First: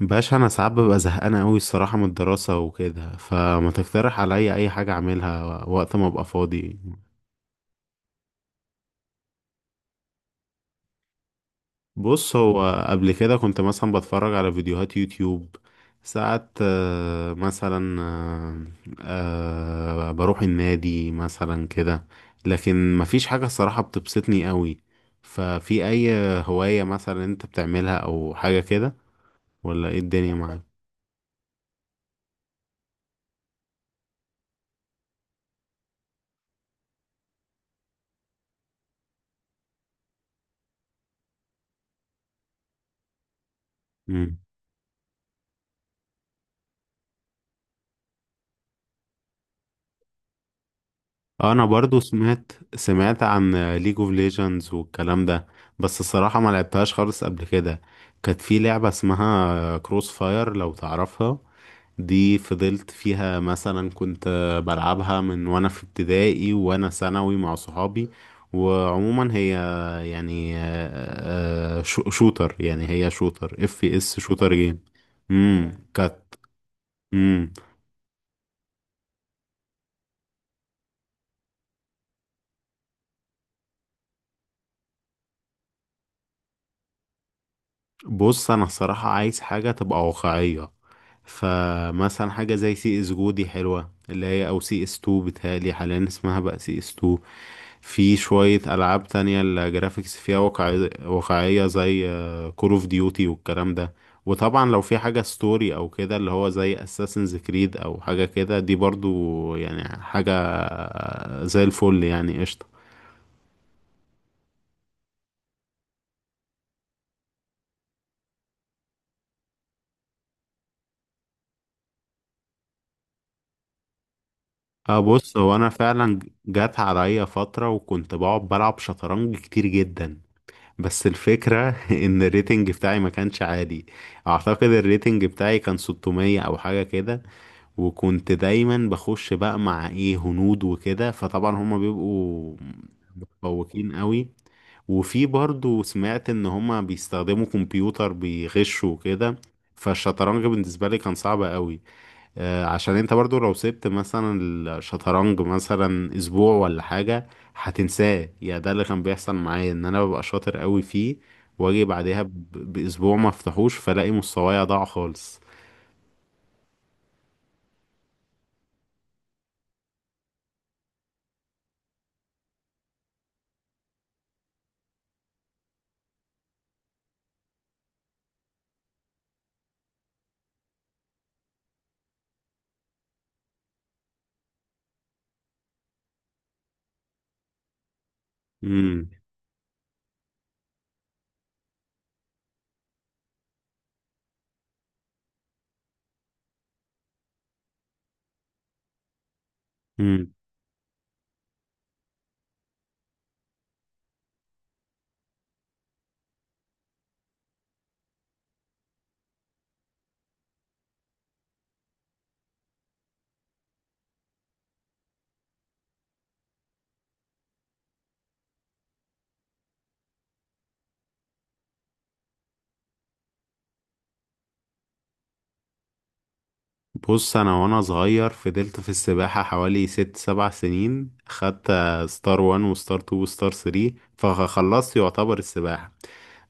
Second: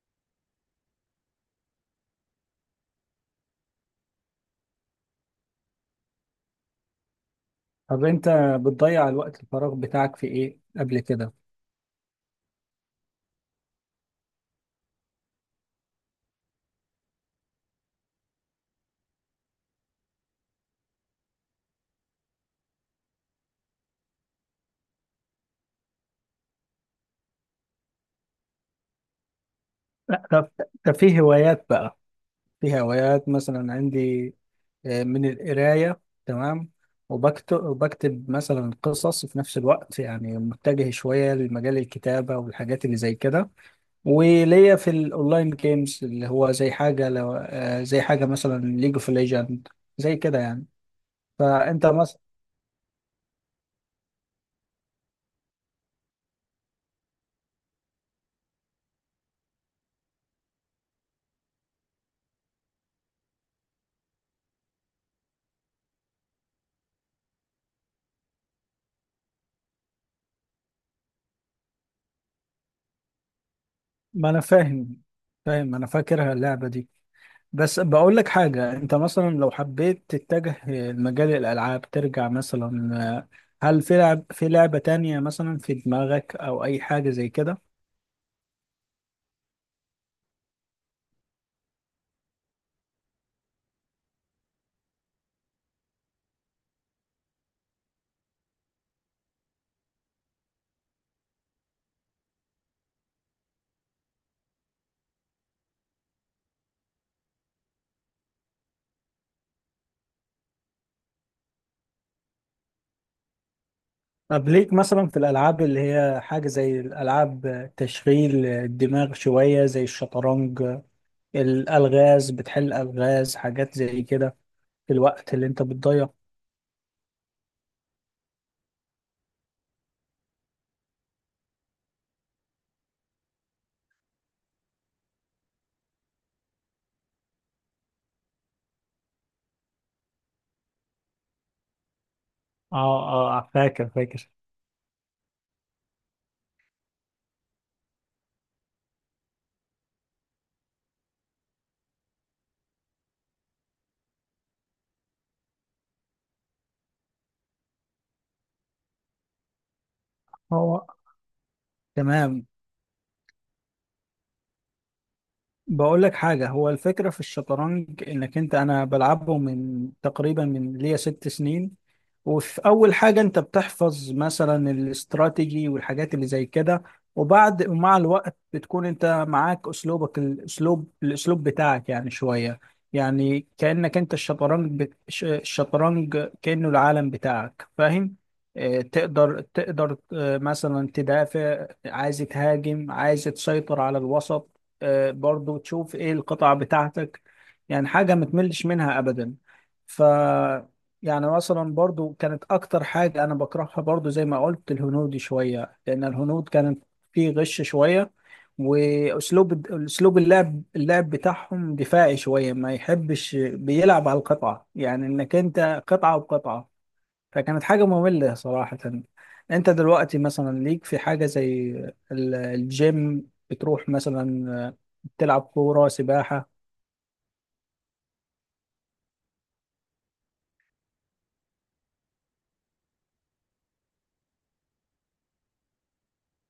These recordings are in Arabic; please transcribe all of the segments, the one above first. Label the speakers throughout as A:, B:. A: باشا، انا ساعات ببقى زهقان قوي الصراحه من الدراسه وكده، فما تقترح عليا اي حاجه اعملها وقت ما ابقى فاضي؟
B: طب انت بتضيع الوقت الفراغ بتاعك في ايه قبل كده؟
A: بص، هو قبل كده كنت مثلا بتفرج على فيديوهات يوتيوب ساعات، آه، مثلا آه، آه، بروح النادي مثلا كده. لكن مفيش حاجه الصراحه بتبسطني قوي. ففي اي هوايه مثلا انت بتعملها او حاجه كده؟ ولا ايه الدنيا
B: طب
A: معاك؟
B: في هوايات بقى. في هوايات مثلا عندي، من القراية، تمام. وبكتب مثلا قصص في نفس الوقت، يعني متجه شوية لمجال الكتابة والحاجات اللي زي كده.
A: مم.
B: وليا في الاونلاين جيمز اللي هو زي حاجة، لو زي حاجة مثلا ليج اوف ليجند، زي كده يعني.
A: انا
B: فانت
A: برضو
B: مثلا،
A: سمعت عن ليج اوف ليجندز والكلام ده، بس الصراحة ما لعبتهاش خالص قبل كده. كانت في لعبة اسمها كروس فاير لو تعرفها، دي فضلت فيها مثلا، كنت بلعبها من وانا في ابتدائي وانا ثانوي مع صحابي. وعموما هي يعني شوتر، يعني هي شوتر، اف اس
B: ما انا
A: شوتر جيم.
B: فاهم،
A: امم
B: انا فاكرها اللعبة دي.
A: كانت
B: بس بقول لك حاجة، انت مثلا لو حبيت تتجه لمجال الالعاب ترجع مثلا، آه، هل في لعبة تانية مثلا في دماغك او اي حاجة زي كده؟
A: بص، انا الصراحة عايز حاجة تبقى واقعية. فمثلا حاجة زي سي اس جو دي حلوة، اللي هي او سي اس 2، بتهيألي حاليا اسمها بقى سي اس 2. في شوية ألعاب تانية الجرافيكس فيها واقعية واقعية زي كول اوف ديوتي والكلام ده. وطبعا لو في حاجة ستوري أو كده، اللي هو زي اساسنز كريد أو حاجة كده، دي برضو يعني حاجة زي الفل، يعني قشطة.
B: طب ليك مثلا في الالعاب اللي هي حاجة زي الالعاب تشغيل الدماغ شوية، زي الشطرنج، الالغاز، بتحل الغاز، حاجات زي كده، في
A: اه،
B: الوقت
A: بص،
B: اللي
A: هو
B: انت
A: انا
B: بتضيعه.
A: فعلا جات عليا فترة وكنت بقعد بلعب شطرنج كتير جدا، بس الفكرة ان الريتنج بتاعي ما كانش عالي. اعتقد الريتنج بتاعي كان 600 او حاجة كده، وكنت دايما بخش بقى مع ايه هنود وكده، فطبعا هما بيبقوا
B: اه، اه فاكر،
A: متفوقين قوي. وفي برضو سمعت ان هما بيستخدموا كمبيوتر بيغشوا وكده. فالشطرنج بالنسبة لي كان صعب قوي، عشان انت برضو لو سبت مثلا الشطرنج مثلا اسبوع ولا حاجة هتنساه. يا ده اللي كان بيحصل معايا، ان انا ببقى شاطر قوي
B: هو.
A: فيه، واجي بعدها
B: تمام،
A: باسبوع ما افتحوش فلاقي مستواي ضاع خالص.
B: بقول لك حاجة، هو الفكرة في الشطرنج انك انت، انا بلعبه من تقريبا من ليا 6 سنين. وفي اول حاجة انت بتحفظ مثلا الاستراتيجي والحاجات اللي زي كده. ومع الوقت بتكون انت معاك اسلوبك، الاسلوب بتاعك يعني شوية. يعني كأنك انت الشطرنج الشطرنج كأنه العالم بتاعك، فاهم؟ تقدر، مثلا تدافع، عايز تهاجم، عايز تسيطر على الوسط. برضو تشوف ايه القطع بتاعتك. يعني حاجة ما تملش منها ابدا. ف
A: امم
B: يعني مثلا برضو كانت اكتر حاجة انا بكرهها، برضو زي ما قلت، الهنود شوية، لان الهنود كانت فيه غش شوية. واسلوب اللعب بتاعهم دفاعي شوية، ما يحبش، بيلعب على القطعة، يعني انك انت قطعة وقطعة. فكانت حاجة مملة صراحة. انت دلوقتي مثلا ليك في حاجة زي الجيم، بتروح مثلا تلعب كورة، سباحة.
A: بص، انا وانا صغير فضلت في السباحة حوالي ست سبع سنين، خدت ستار وان وستار تو وستار ثري، فخلصت يعتبر السباحة.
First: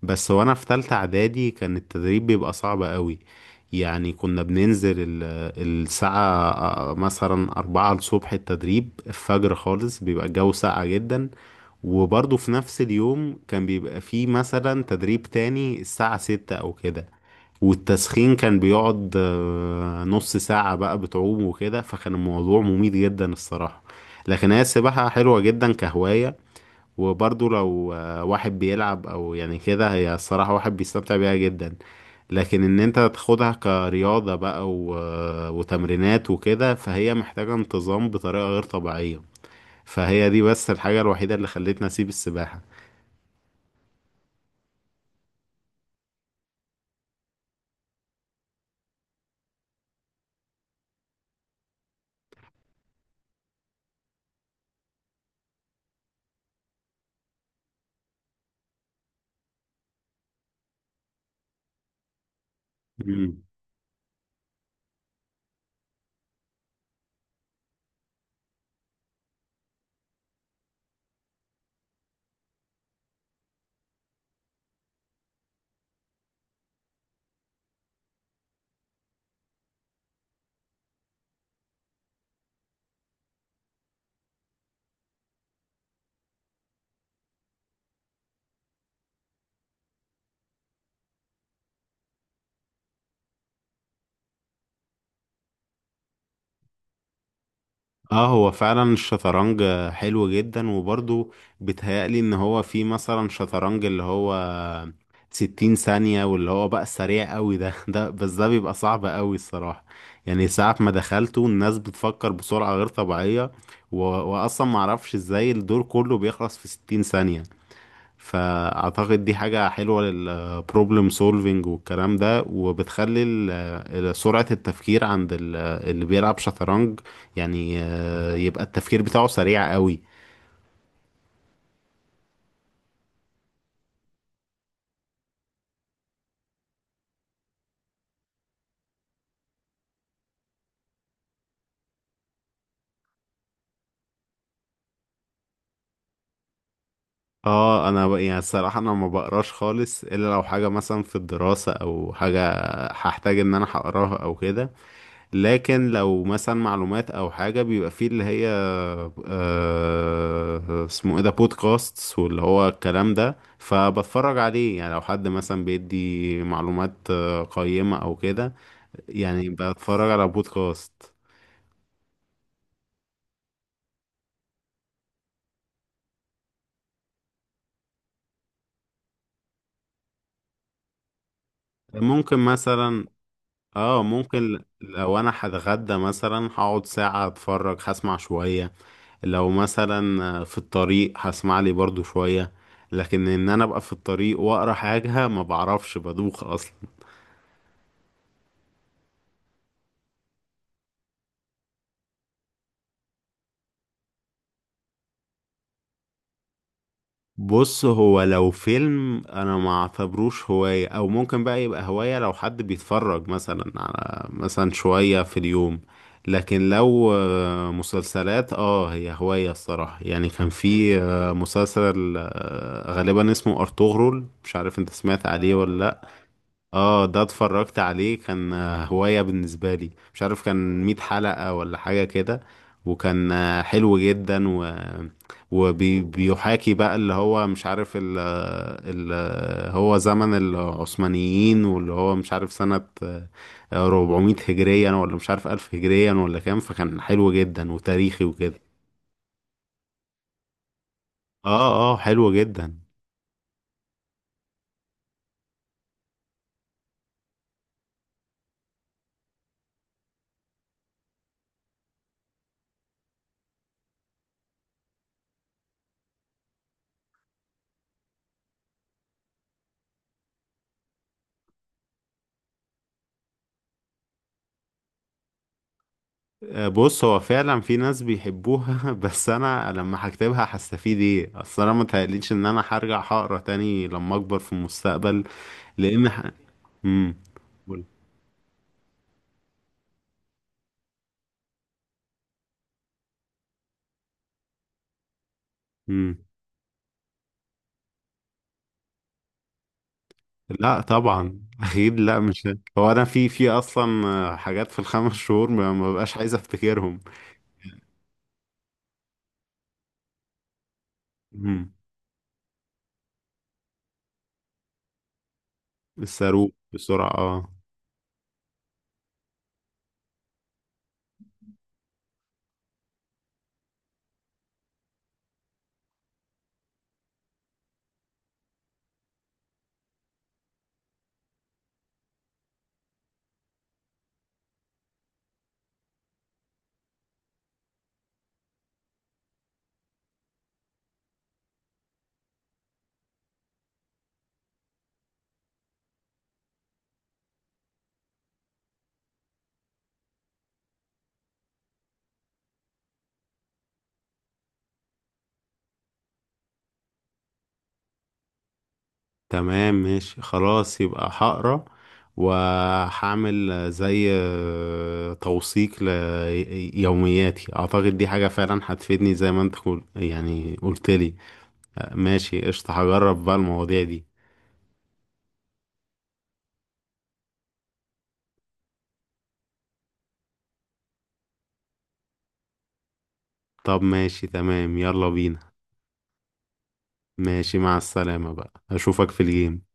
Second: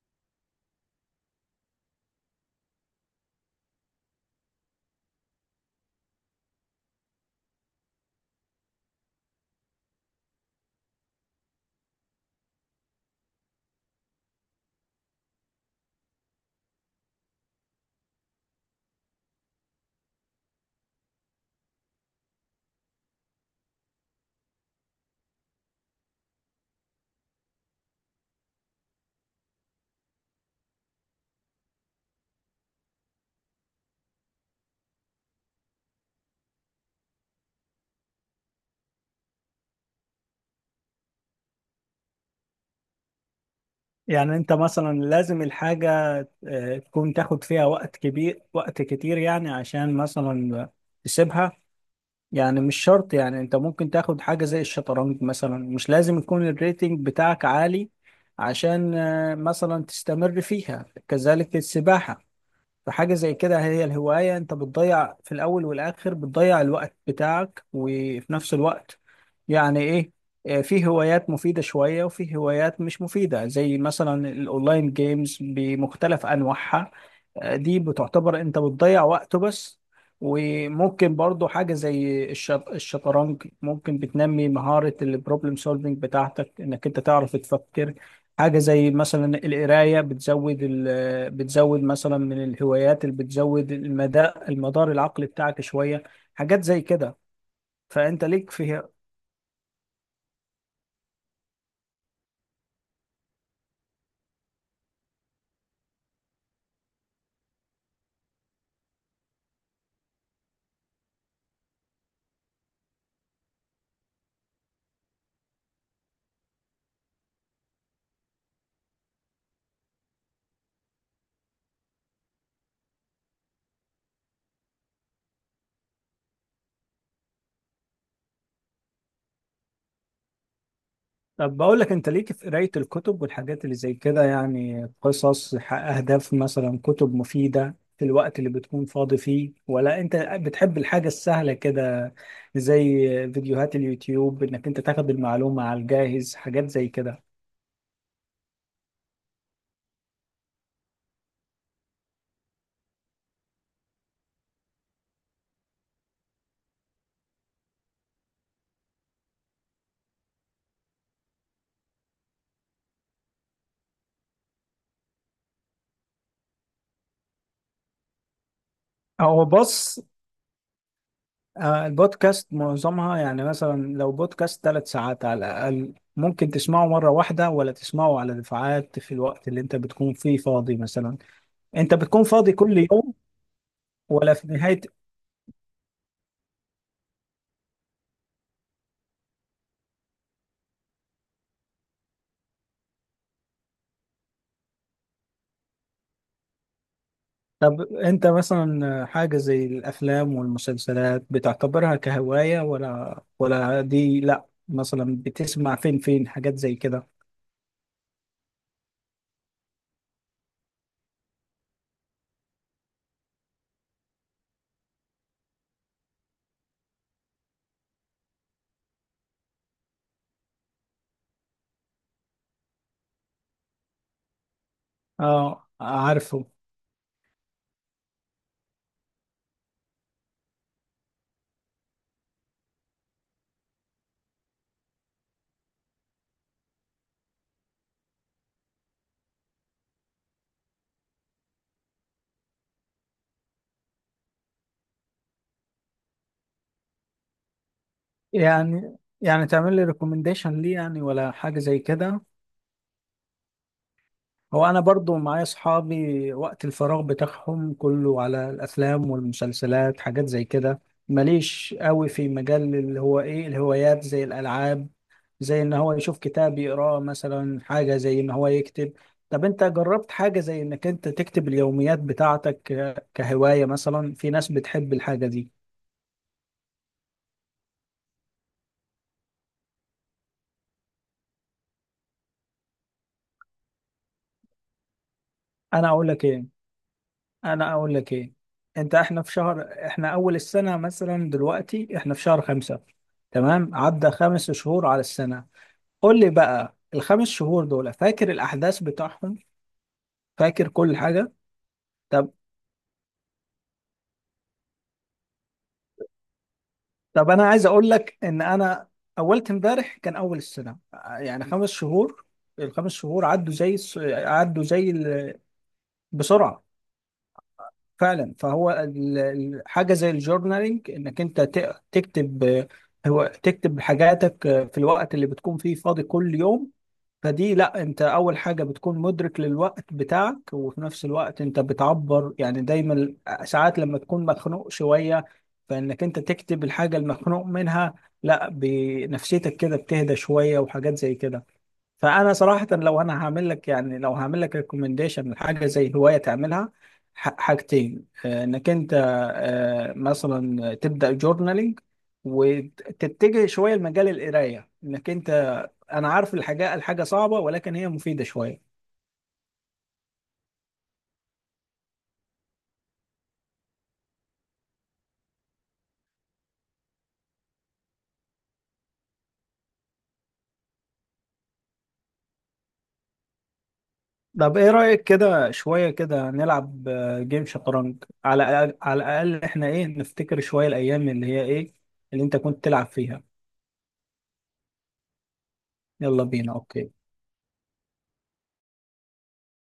A: بس وانا في تالتة اعدادي كان التدريب بيبقى صعب قوي. يعني كنا بننزل الساعة مثلا أربعة الصبح، التدريب الفجر خالص، بيبقى الجو ساقع جدا. وبرضه في نفس اليوم كان بيبقى فيه مثلا تدريب تاني الساعة ستة أو كده، والتسخين كان بيقعد نص ساعة بقى بتعوم وكده، فكان الموضوع مميت جدا الصراحة. لكن هي السباحة حلوة جدا كهواية، وبرضو لو واحد بيلعب أو يعني كده، هي الصراحة واحد بيستمتع بيها جدا. لكن إن أنت تاخدها كرياضة بقى و... آه، وتمرينات وكده، فهي محتاجة انتظام بطريقة غير طبيعية. فهي دي بس الحاجة الوحيدة اللي خلتني أسيب السباحة.
B: يعني انت مثلا لازم الحاجة تكون تاخد فيها وقت كبير، وقت كتير يعني، عشان مثلا تسيبها. يعني مش شرط، يعني انت ممكن تاخد حاجة زي الشطرنج مثلا مش لازم يكون الريتنج بتاعك عالي عشان مثلا تستمر فيها، كذلك السباحة. فحاجة زي
A: مم.
B: كده، هي الهواية انت بتضيع في الاول والاخر، بتضيع الوقت بتاعك، وفي نفس الوقت يعني ايه، في هوايات مفيدة شوية وفي هوايات مش مفيدة، زي مثلا الاونلاين جيمز بمختلف انواعها. دي بتعتبر انت بتضيع وقته بس. وممكن برضو حاجة زي الشطرنج ممكن بتنمي مهارة البروبلم سولفينج بتاعتك، انك انت تعرف تفكر. حاجة زي مثلا القراية، بتزود، مثلا، من الهوايات اللي بتزود المدار العقلي بتاعك شوية، حاجات زي كده. فأنت
A: اه، هو
B: ليك
A: فعلا
B: في،
A: الشطرنج حلو جدا. وبرضه بيتهيألي ان هو في مثلا شطرنج اللي هو ستين ثانية، واللي هو بقى سريع قوي ده ده، بس ده بيبقى صعب قوي الصراحة. يعني ساعة ما دخلته الناس بتفكر بسرعة غير طبيعية، واصلا معرفش ازاي الدور كله بيخلص في ستين ثانية. فاعتقد دي حاجة حلوة للبروبلم سولفينج والكلام ده، وبتخلي سرعة التفكير عند اللي بيلعب شطرنج، يعني يبقى التفكير بتاعه سريع قوي.
B: طب بقول لك، أنت ليك في قراية الكتب والحاجات اللي زي كده، يعني قصص، أهداف، مثلا كتب مفيدة في الوقت اللي بتكون فاضي فيه، ولا أنت بتحب الحاجة السهلة كده، زي فيديوهات اليوتيوب، إنك أنت تاخد المعلومة على الجاهز، حاجات زي كده.
A: اه، انا يعني الصراحة انا ما بقراش خالص الا لو حاجة مثلا في الدراسة او حاجة هحتاج ان انا هقراها او كده. لكن لو مثلا معلومات او حاجه، بيبقى فيه اللي هي اسمه ايه ده، بودكاست، واللي هو الكلام ده، فبتفرج عليه. يعني لو حد مثلا بيدي معلومات قيمه او كده،
B: هو
A: يعني
B: بص،
A: بتفرج على بودكاست.
B: البودكاست معظمها يعني مثلا لو بودكاست 3 ساعات على الأقل، ممكن تسمعه مرة واحدة ولا تسمعه على دفعات في الوقت اللي انت بتكون فيه فاضي مثلا. انت بتكون
A: ممكن
B: فاضي كل
A: مثلا،
B: يوم
A: اه
B: ولا في
A: ممكن
B: نهاية؟
A: لو انا هتغدى مثلا هقعد ساعه اتفرج، هسمع شويه. لو مثلا في الطريق هسمع لي برضو شويه، لكن ان انا ابقى في الطريق واقرا حاجه ما بعرفش، بدوخ اصلا.
B: طب انت مثلا حاجة زي الأفلام والمسلسلات بتعتبرها كهواية ولا؟ دي لا، مثلا بتسمع فين، حاجات زي كده؟
A: بص، هو لو فيلم انا ما اعتبروش هواية، او ممكن بقى يبقى هواية لو حد بيتفرج مثلا على مثلا شوية في اليوم. لكن لو مسلسلات، اه، هي هواية الصراحة. يعني كان في مسلسل غالبا اسمه ارطغرل، مش عارف انت سمعت عليه
B: اه
A: ولا لأ.
B: عارفه.
A: اه، ده اتفرجت عليه، كان هواية بالنسبة لي. مش عارف كان مية حلقة ولا حاجة كده، وكان حلو جدا، وبيحاكي بقى اللي هو مش عارف ال ال هو زمن العثمانيين، واللي هو مش عارف سنة 400 هجريا، ولا مش عارف 1000 هجريا ولا كام، فكان حلو جدا وتاريخي وكده.
B: يعني، تعمل لي ريكومنديشن ليه يعني، ولا حاجة
A: اه،
B: زي
A: اه،
B: كده؟
A: حلو جدا.
B: هو انا برضو معايا اصحابي وقت الفراغ بتاعهم كله على الافلام والمسلسلات، حاجات زي كده. ماليش قوي في مجال اللي هو ايه الهوايات زي الالعاب، زي ان هو يشوف كتاب يقراه مثلا، حاجة زي ان هو يكتب. طب انت جربت حاجة زي انك انت تكتب اليوميات بتاعتك كهواية؟ مثلا في ناس بتحب الحاجة دي.
A: بص، هو فعلا في ناس بيحبوها بس انا لما هكتبها هستفيد ايه؟ اصل انا متهيأليش ان انا هرجع هقرا تاني لما اكبر في المستقبل.
B: انا
A: لان
B: اقول لك ايه،
A: مم.
B: انا
A: قول.
B: اقول لك ايه انت، احنا في شهر، احنا اول السنه مثلا، دلوقتي احنا في شهر خمسة، تمام؟ عدى 5 شهور على السنه.
A: مم.
B: قول لي بقى ال 5 شهور دول، فاكر الاحداث بتاعهم؟ فاكر
A: لا
B: كل حاجه؟
A: طبعا اكيد لا،
B: طب،
A: مش هو انا في اصلا حاجات في الخمس شهور ما ببقاش عايز افتكرهم.
B: انا عايز اقول لك ان انا اولت امبارح كان اول السنه، يعني
A: مم.
B: 5 شهور، الخمس شهور عدوا زي عدوا زي
A: الصاروخ
B: بسرعه،
A: بسرعة، اه.
B: فعلا. فهو حاجه زي الجورنالينج، انك انت تكتب، آه، هو تكتب حاجاتك في الوقت اللي بتكون فيه فاضي كل يوم. فدي لا، انت اول حاجه بتكون مدرك للوقت بتاعك، وفي نفس الوقت انت بتعبر يعني دايما. ساعات لما تكون مخنوق شويه، فانك انت تكتب الحاجه المخنوق منها، لا، بنفسيتك كده بتهدى شويه، وحاجات زي كده. فانا صراحه لو انا هعمل لك، يعني لو هعمل لك ريكومنديشن لحاجه زي هوايه تعملها، حاجتين، انك انت مثلا تبدا جورنالينج، وتتجه شويه لمجال القرايه، انك انت، انا عارف الحاجه، صعبه، ولكن هي مفيده شويه.
A: تمام، ماشي، خلاص، يبقى هقرا، وهعمل زي توثيق ليومياتي، اعتقد دي حاجة فعلا هتفيدني زي ما انت يعني قلت لي. ماشي، قشطة، هجرب بقى المواضيع دي.
B: طب ايه رايك كده شويه كده نلعب جيم شطرنج، على الاقل احنا ايه، نفتكر شويه الايام اللي هي ايه اللي انت كنت تلعب فيها.
A: طب ماشي، تمام، يلا بينا.
B: يلا بينا، اوكي.
A: ماشي، مع السلامة بقى، اشوفك في الجيم.